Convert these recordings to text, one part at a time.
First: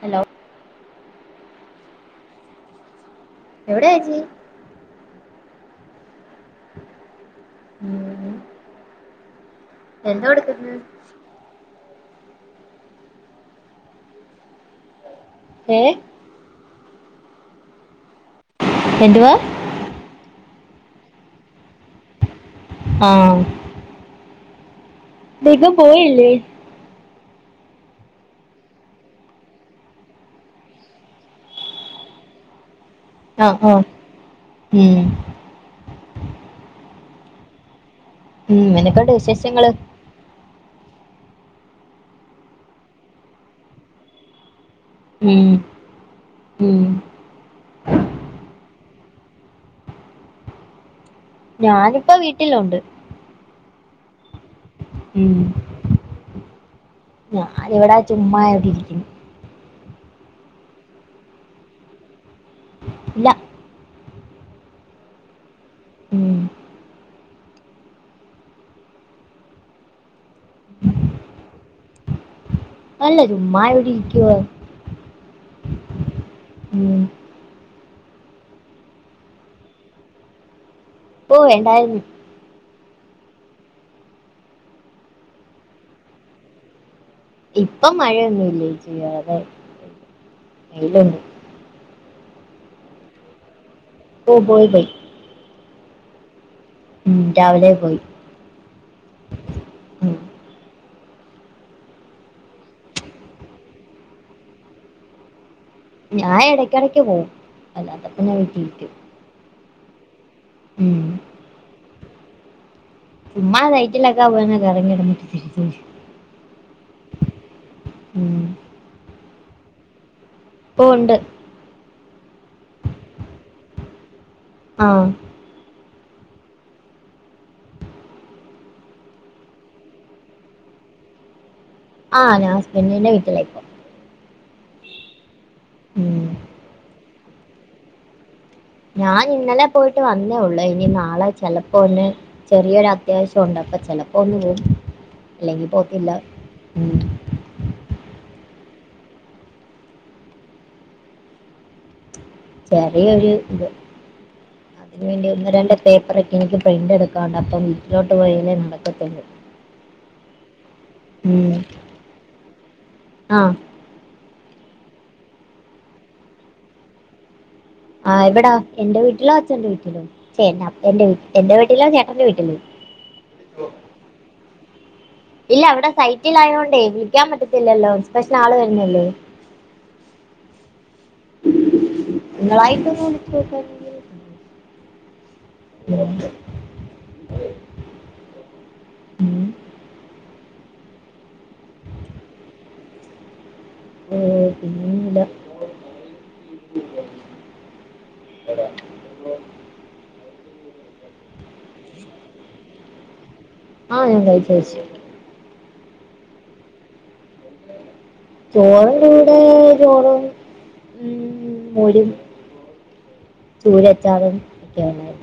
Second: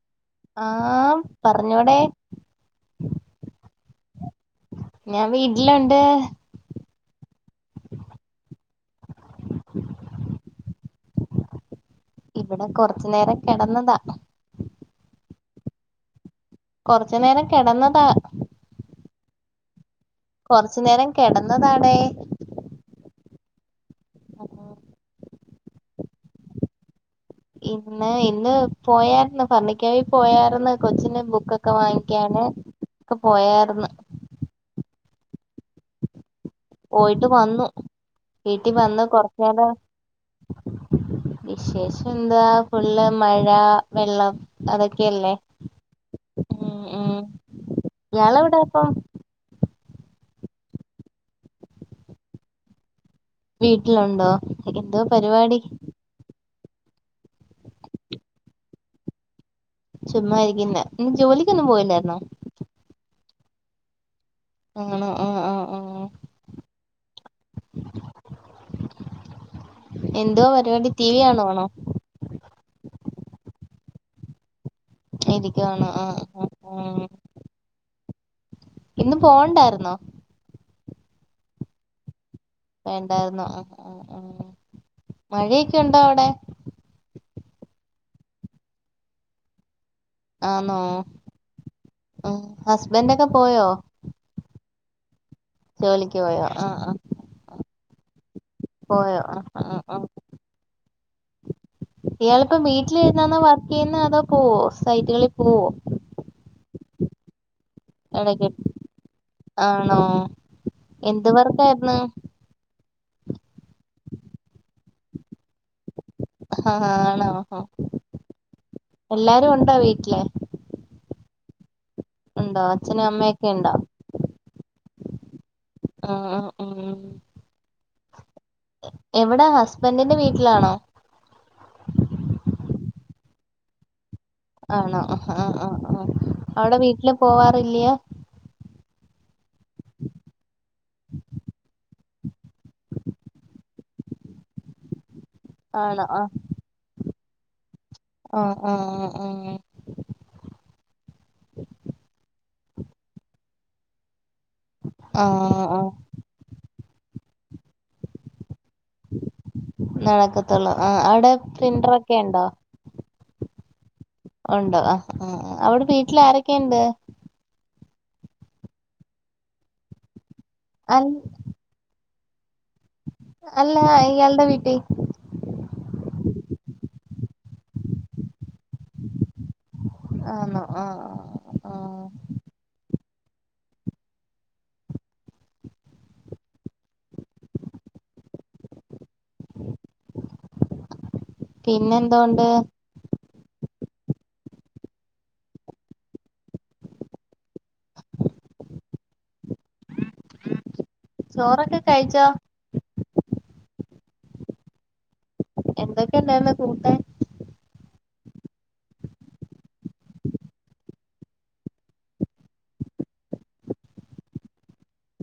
Hello ആഹ് പറഞ്ഞോടെ എവിടെയാ ചേച്ചി ഞാൻ വീട്ടിലൊണ്ട് ഉം എന്തോ കൊടുത്തുവിട്ട് ഇവിടെ കൊറച്ചു നേരം കെടന്നതാ ഏയെ കൊറച്ചു നേരം കെടന്നതാ എന്തുവാ കൊറച്ചു നേരം കെടന്നതാണെ ആഹ് ഇന്ന് എങ്ങും പോയില്ലേ ഇന്ന് ഇന്ന് പോയരുന്നു ഭരണിക്കാവി പോയരുന്നു കൊച്ചിന് ബുക്കൊക്കെ വാങ്ങിക്കാണ് ആഹഹ് ആഹ് ഉം പോയിട്ട് വന്നു ഉം വീട്ടിൽ വന്ന് എനക്കുണ്ട് കൊറച്ച് വിശേഷങ്ങള് നേരം- വിശേഷം എന്താ ഫുള്ള് മഴ വെള്ളം അതൊക്കെ ല്ലേ ഉം ഉം ഉം യാള് എവിടെയാ ഇപ്പം ഞാനിപ്പോ വീട്ടിലോണ്ട് വീട്ടിലുണ്ടോ എന്തോ ഉം പരിപാടി ഞാനിവിടാ ചുമ്മാ ഇവിടെ ഇരിക്കുന്നു ചുമ്മായിരിക്കന്ന് നിനക്ക് ജോലിക്കൊന്നും പോയില്ലായിരുന്നോ ഇല്ല നിങ്ങളോ ആഹ് ആഹ് ആഹ് ഉം എന്തുവാ പരിപാടി ടി വി കാണു വാണോ അല്ല ചുമ്മാ ഇവിടെ ഇരിക്കുവ ഇരിക്കണോ ആആ [inaudible] ഇന്നും പോണ്ടാര് ന്നോ? ഓ വേണ്ടായിര് ന്നു വേണ്ടാര് ന്നു ആ മഴയൊക്കെ ഉണ്ടോ അവിടെ? ഇപ്പൊ മഴയൊന്നുല്ല ചെയ്യാതെ ആന്നോ അ ഹസ്ബന്റൊക്കെ പോയോ? ഓ പോയി പോയ്‌ ജോലിക്ക് പോയോ ആഹ് ആഹ് ഉം രാവിലെ പോയി പോയോ ആ ആഹ് ഉം ഇയാളിപ്പോ വീട്ടിലിരിന്നാന്നോ വർക്കീ യ്യ് ന്ന് അതോ പോവോ സൈറ്റുകളിൽ പോവോ? ഞാൻ ഇടയ്ക്കിടയ്ക്ക് പോവും അല്ലാത്തപ്പോ ഞാൻ ഇടക്ക് വീട്ടിലിരിക്കും ആണോ ഉം എന്ത് വർക്കായിരുന്നു ചുമ്മാ സൈറ്റിലക്കാ പോയി ഒന്ന് കറങ്ങിടന്ന് ആ ആണോ എല്ലാരും ഉണ്ടോ വീട്ടിലെ? ഓ ഉ ണ്ട് ഉണ്ടോ അച്ഛനും അമ്മയൊക്കെ ണ്ടോ? ആഹ് ആഹ് ആഹ് ഉം ഉം എവിടെ ഹസ്ബൻറിന്റെ വീട്ടിലാണോ? ആ ഞാൻ ഹസ്ബൻന്റി ന്റെ വീട്ടിലായിപ്പൊ ആണോ ആ ഹാ ആ ഉം. അവിടെ വീട്ടില് പോവാറില്ല്യ ഞാൻ ഇന്നലെ പോയിട്ട് വന്നേ ഉള്ളൂ ഇനി നാളെ ചെിലപ്പോ ഒന്ന് ചെറിയൊരു അത്യാവശ്യംണ്ട് അപ്പ ചെലപ്പോ ഒന്നു പോവും അല്ലെങ്കി ആണോ പോവത്തില്ല ഉമ് ആ അ അ ആ ആഹ് ചെറിയൊരു ഇത് അതിന് വേണ്ടി ഒന്ന് ആഹ് രണ്ട് ആഹ് പേപ്പറ് എനിക്ക് പ്രിൻറ് എടുക്കാണ്ട് അപ്പോ വീ ട്ടി ലോട്ട് പോയാലേ നട നടക്കത്തുള്ളൂ ആ അവിടെ പ്രിന്റർക്കെ ഉണ്ടോ? ആഹ് ഉണ്ടോ ആ അവിടെ വീട്ടിൽ ആരൊക്കെണ്ട്? ആ ഇവിടെ എന്റെ വീട്ടിലോ അച്ഛന്റെ വീട്ടിലോ [unintelligible] എന്റെ അൽ വീട് എന്റെ വീട്ടിലോ ചേട്ടന്റെ വീട്ടിലോ അല്ല ഞാ ഇ യാൾടെ വീ ട്ടി ഇല്ല അവിടെ സൈറ്റിൽ ആയോണ്ടേ വിളിക്കാൻ പറ്റത്തില്ലല്ലോ സെപഷ്യൻ ആള് വരൂ ന്നെയല്ലേ ആണോ ആഹ് ആഹ് ആഹ് നിങ്ങളായിട്ടൊന്ന് വിളിച്ചോ ക്ക് ഉം [inaudible] പിന്നെ എന്തോണ്ട്? ഓ പിന്നെ ല്ല. ചോറൊക്കെ കയ് ച്ചോ? ആ ഞാൻകയ് ച്ചു കയ് ച്ചു. എന്തൊക്കെ ഉണ്ടായിരുന്നുകൂട്ടാൻ? ചോറിന്റെ കൂടെ ചോറും ഉം മോരും ചൂര അച്ചാറും [unintelligible]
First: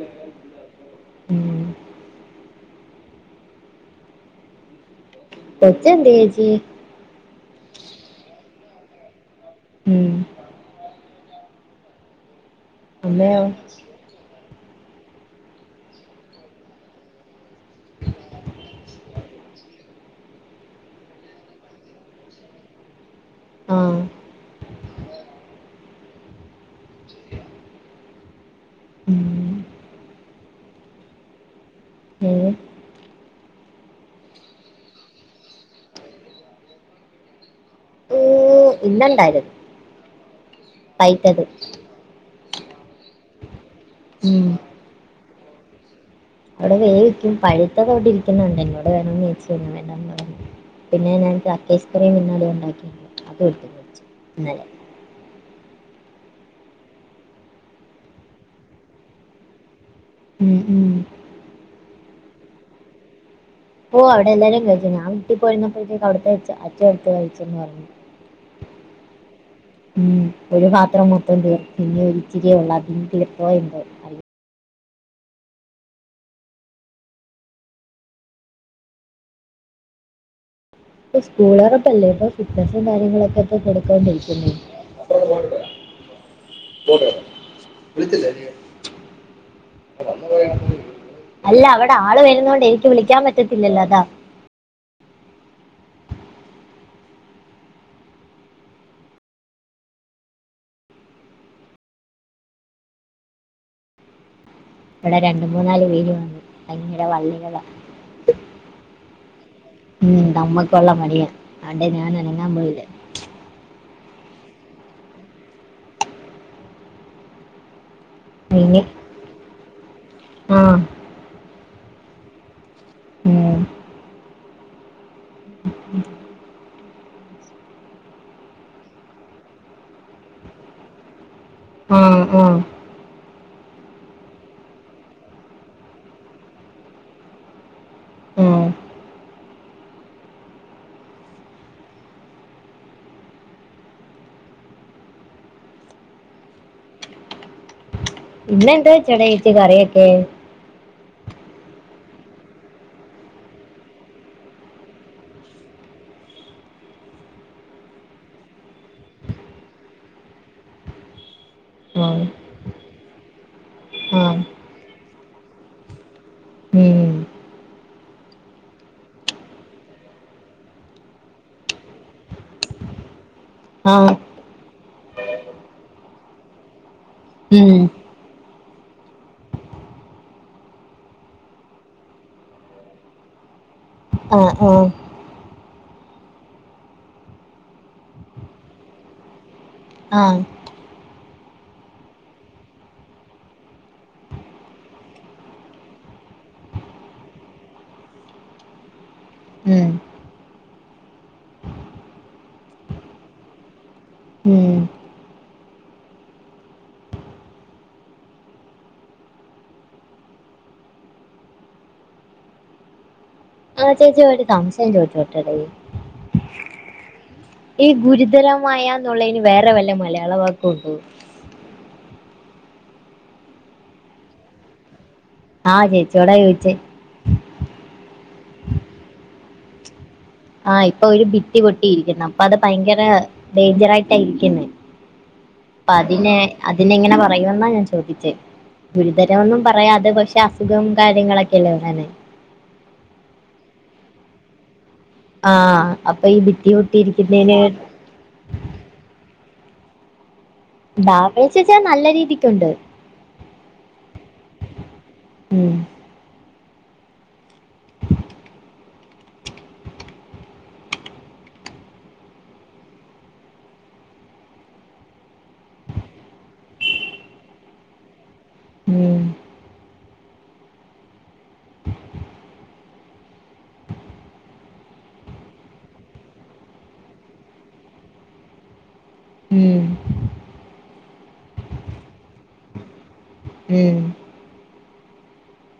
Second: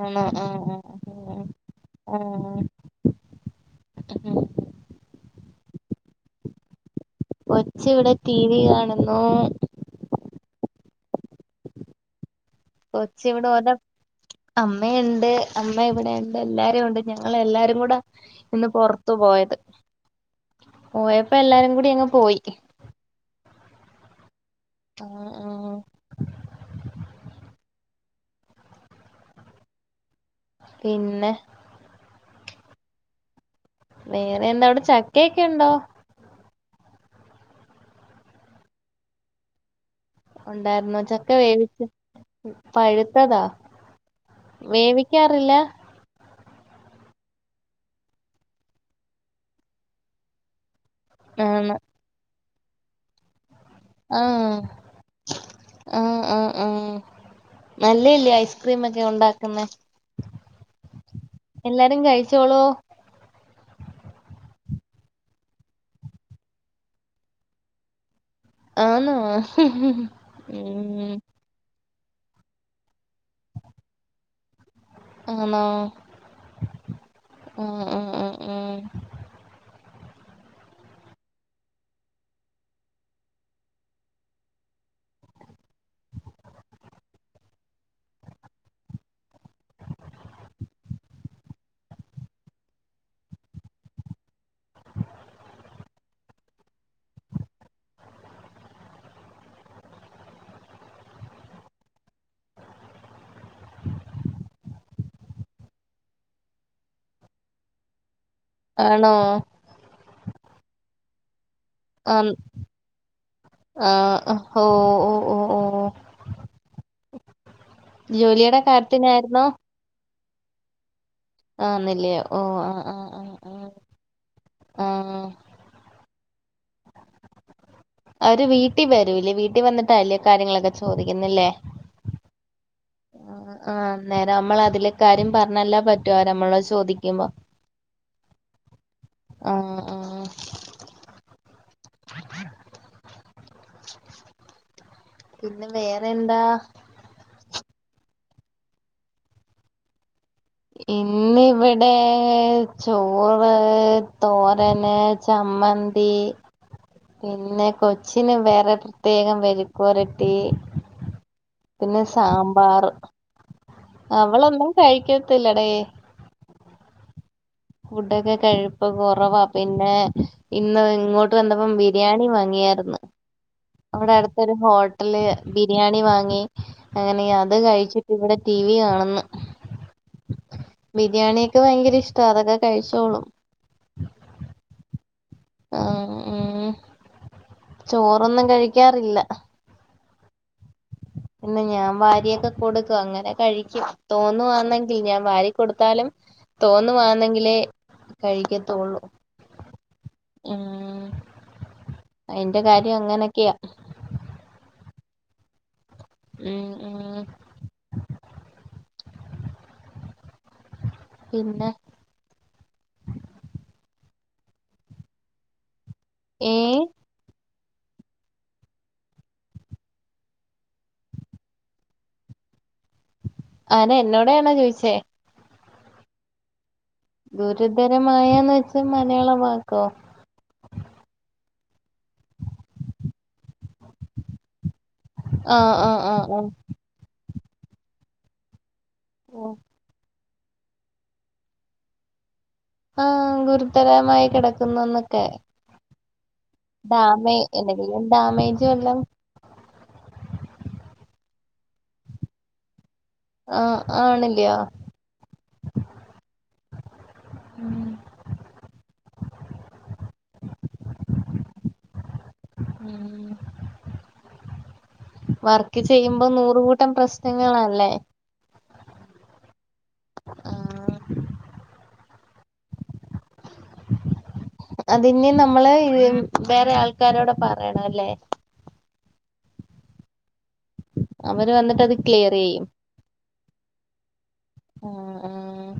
ആണോ ആ ആ പിന്നെ ഉം. ആ കൊച്ച് എന്തിയേ ചേച്ചി കൊച്ച് ഇവിടെ ടി വി കാണുന്നു ഉം അമ്മയോ കൊച്ചിവിടെ ഓ അമ്മയുണ്ട് അമ്മ ഇവിടെ ഉണ്ട് എല്ലാരും ഉണ്ട് ഞങ്ങള് എല്ലാരും കൂട ഒന്ന് പൊറത്തു പോയത് പോയപ്പോ എല്ലാരും കൂടി അങ്ങ് പോയി ആ ആഹ് ആ [unintelligible] പിന്നെ ഏ? വേറെ എന്താ അവിടെ ചക്കയൊക്കെ ഉണ്ടോ ഇന്നണ്ടാരും ഉണ്ടായിരുന്നോ ചക്ക വേവിച്ച് പഴുത്തതാ ഉം വേവിക്കാറില്ല അവിടെ വേവിക്കും പഴുത്തത് അവിടെ ഇരിക്കുന്ന കണ്ട് എന്നോട് വേണോന്ന് ചേദിച്ചു ഞാൻ വേണ്ടാന്ന് പറഞ്ഞു പിന്നെ ഞാൻ ആണ് [unintelligible] അത് എടുത്ത് കഴിച്ചു ആഹ് ഇന്നലെ ആഹ് ആഹ് നല്ലയല്ലേ ഐസ് ക്രീംഒക്കെ ഉണ്ടാക്കുന്നേ ഉം ഉം എല്ലാരും കഴിച്ചോളൂ ഓ അവിടെ എല്ലാരും കഴിച്ചു ഞാൻ വിട്ടി പോയിരുന്നപ്പഴത്തേക്ക് അവിടുത്തെ അച്ഛൻ എടുത്ത് കഴിച്ചന്ന് പറഞ്ഞു ആന്നോ ഉം ഒരു പാത്രം ഉം മൊത്തം തി പിന്നെ ഒച്ചിരിയേ ഉള്ള് അതിനി കിളിപ്പോ എന്തോ അറിയില്ല. ആണോ ഉം ഉം ഉം ഉം ഇപ്പം സ്കൂൾ തുറപ്പല്ലേ ഇപ്പൊ ഫിറ്റ്നസും കാര്യങ്ങളൊക്കെ ഇപ്പൊ കൊടുത്തോണ്ടിരിക്കുന്നേ [unintelligible] [unintelligible] അല്ല അവിടെ ആള് വരുന്ന കൊണ്ട് എനിക്ക് വിളിക്കാൻ പറ്റത്തില്ലല്ലോ അതാ ഇവിടെ രണ്ടു മൂന്നാല് വീടുകളുണ്ട് ഭയങ്കര വള്ളികളാ ആണോ ഉം നമ്മുക്കുള്ള പണിയാ അണ്ട് ഞാൻ അനങ്ങാൻ പോയില്ല ആ ഹൊ ഓ ഓ ഓ ഓ ജോലിയുടെ ഇനി കാര്യത്തിനായിരുന്നോ ആ ആന്നല്ലിയോ ഓ ആ ആ ആ ഉം, ആ ആ അവര് വീട്ടിൽ വരൂല്ലേ വീട്ടിൽ വന്നിട്ടാ അല്ലേ കാര്യങ്ങളൊക്കെ ചോദിക്കുന്നില്ലേ ആ ആ ആഹ് അന്നേരം നമ്മൾ അതിലേക്കാര്യം പറഞ്ഞല്ലാ പറ്റോ നമ്മളോട് ചോദിക്കുമ്പോ [inaudible] ആഹ് ആ [unintelligible] [unintelligible] പിന്നെ വേറെ എന്താ ഇന്നെന്തു വെച്ചടെ ചേച്ചി കറിയൊക്കെ ഇന്നിവിടെ ചോറ് തോരന് ചമ്മന്തി പിന്നെ കൊച്ചിന വേറെ പ്രത്യേകം മെഴുക്കുപുരട്ടി പിന്നെ ആ സാമ്പാർ ആ അവളൊന്നും കഴിക്കത്തില്ലടെ ഉം, ഫുഡൊക്കെ കഴുപ്പ് കൊറേവാ പിന്നെ ഇന്ന് ഇങ്ങോട്ട് വന്നപ്പം ബിരിയാണി വാങ്ങിയായിരുന്നു ആ അവിടെ അടു ഒരു ഹോട്ടല് ബിരിയാണി വാങ്ങി അങ്ങനെ അത് ഉം, കഴിച്ചിട്ട് ഇവിടെ ടി വി കാണുന്നു ബിരിയാണിയൊക്കെ ഭയങ്കര ഇഷ്ട അതൊക്കെ കഴിച്ചോളൂ ആഹ് ആഹ് ആഹ് ഉം ചോറൊന്നും കഴിക്കാറില്ല ആഹ് പിന്നെ ഞാൻ വാരിയൊക്കെ കൊടുക്കും അങ്ങനെ കഴിക്കും തോന്നുവാന്നെങ്കിൽ ഞാൻ വാരികൊടുത്താലും തോന്നുവാന്നെങ്കിലേ കഴിക്കത്തോള്ളൂ ഉം, ഉം അയിന്റെ കാര്യ അങ്ങനൊക്കെയാ ഉം. ഉം ഉം പിന്നെ ആഹ് ചേച്ചി ഒരു സംശയം ചോദിച്ചോട്ടടെയ് ഏഹ് ഈ ഗുരുതരമായന്നുള്ളതിന് വേറെ വല്ല മലയാള വാക്കും ഉണ്ടോ അതെ എന്നോടയാണോ ചോയിചെ ആഹ് ചേച്ചിയോടാ ചോയ്ച്ചേ ഗുരുതരമായന്ന് വെച്ചാ മലയാളവാക്കോ ആഹ് ഇപ്പൊ ഒരു ഭിത്തി പൊട്ടിയിരിക്കുന്നു അപ്പൊ അത് ഭയങ്കര ഡേഞ്ചറായിട്ടായിരിക്കുന്നെ ആഹ് അപ്പോ ആഹ് ആഹ് അതിനെ ആഹ് അതിനെ എങ്ങനെ പറയുവെന്നാ ഞാൻ ചോദിച്ചേ ഓഹ് ഗുരുതരമൊന്നും പറയാതെ പക്ഷെ അസുഖം കാര്യങ്ങളൊക്കെയല്ലെ വേറെ ആഹ് ഗുരുതരമായി കിടക്കുന്നന്നൊക്കെ ആഹ് അപ്പൊ ഇതിന് ഡാമേ എന്തെങ്കിലും ഡാമേജും വല്ലോം ഡാമേജ്വെച്ച നല്ല രീതിക്കുണ്ട് ആഹ് ആണല്ലയോ ഉം ഉം ഉം വർക്ക് ചെയ്യുമ്പോ നൂറുകൂട്ടം പ്രശ്നങ്ങളല്ലേ ഉം ആഹ് അതിന് നമ്മള് വേറെ ആൾക്കാരോട് പറയണ അല്ലേ ഉം അവര് വന്നിട്ട് അത് ക്ലിയറായ്യും ഉം ഉം ഉം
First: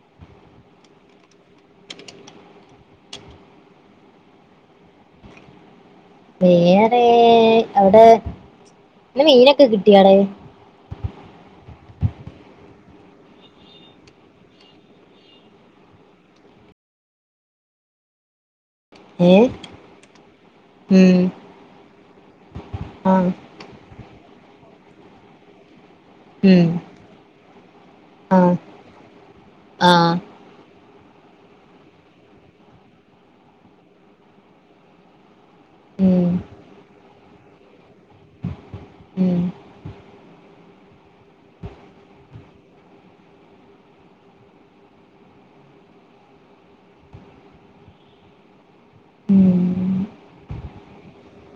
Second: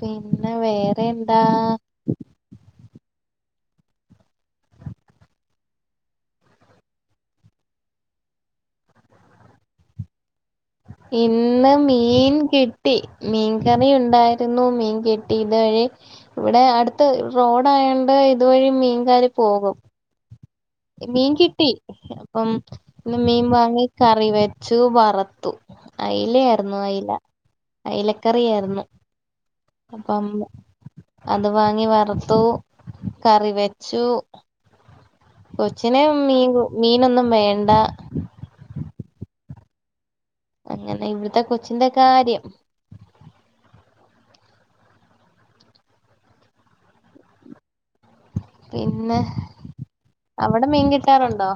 പിന്നെ വേറെയെന്താ വേറെ അവിടെ പിന്നെ മീനൊക്കെ കിട്ടിയാടെയ് ഇന്ന് മീൻ കിട്ടി മീൻകറി ഉണ്ടായിരുന്നു മീൻ കിട്ടി ഇതുവഴി ഇവിടെ അടുത്ത് റോഡ ആയോണ്ട് ഇതുവഴി മീൻകാര് ഏഹ് പോകും ഉം മീൻ കിട്ടി അപ്പം ഇന്ന് ആഹ് മീൻ വാങ്ങി കറി വെച്ചു വറത്തു ഉം അയ്ലയായിരുന്നു അയില അയ്ലക്കറിയായിര്ന്നു ആഹ് അപ്പം അത് വാങ്ങി വറുത്തു കറി വെച്ചു കൊച്ചിന് ഉം മീൻ മീനൊന്നും വേണ്ട ഉം അങ്ങനെ ഇവിടുത്തെ കൊച്ചിന്റെ കാര്യം പിന്നെ ഉം അവിടെ മീൻ കിട്ടാറുണ്ടോ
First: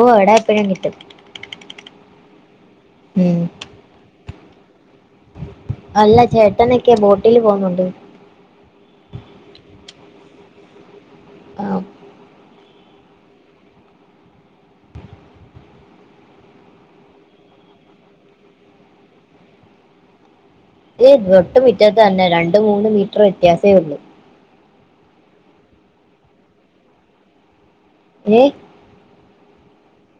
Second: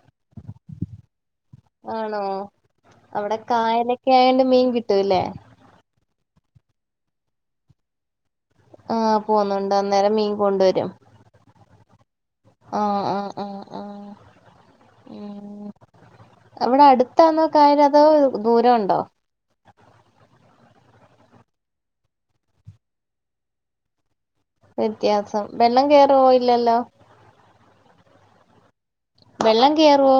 ഓഹ് അടാപ്പഴും കിട്ടും ആണോ ഉം അവടെ കായലൊക്കെ ആയോണ്ട് മീൻ കിട്ടുല്ലെ അല്ല ചേട്ടനൊക്കെ ബോട്ടിൽ പോകുന്നുണ്ട് ആഹ് പോകുന്നുണ്ട് അന്നേരം മീൻ കൊണ്ടുവരും ആഹ് അഹ് അഹ് അഹ് അഹ് ഉം അവിടെ അടുത്താന്നോ കായല് അതോ ദൂരംഉണ്ടോ ഇ തൊട്ട് മുറ്റത്ത് തന്നെ രണ്ട് മൂന്ന് മീറ്റർ വ്യത്യാസെ ഉള്ളൂ വ്യത്യാസം വെള്ളം കേറോ ഇല്ലല്ലോ ഏഹ് വെള്ളം കേറുവോ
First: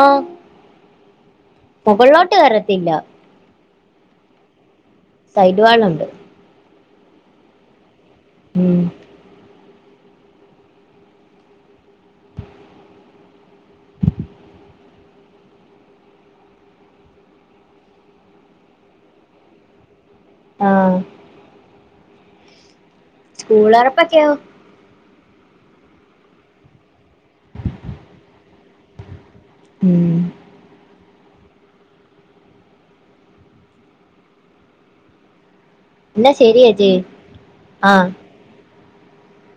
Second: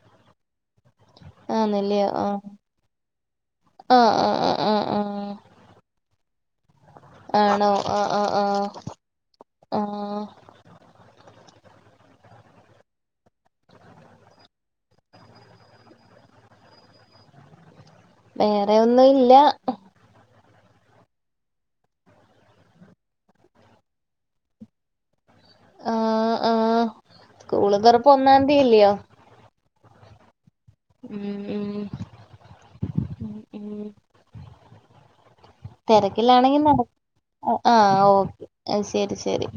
ആഹ് ആഹ് നെല്ലിയോ ആഹ് കയറത്തില്ല ആഹ് ആഹ് ആഹ് ആഹ് സൈടുവാളു ണ്ട് ആണോ ആഹ് ആഹ് ആഹ് ഉം ആഹ് വേറെ ഒന്നും ഇല്ല ആഹ് സ്കൂള എറപ്പൊക്കെയോ ആഹ് ആഹ് സ്കൂള് തോറപ്പ ഒന്നാന്തില്യോ ഉം ഉം ഉം ഉം ഉം ഉം എന്നാ തെരക്കിലാണെങ്കി ശരി ചേച്ചി ആ ആഹ് ഓക്കേ ശരി ശരി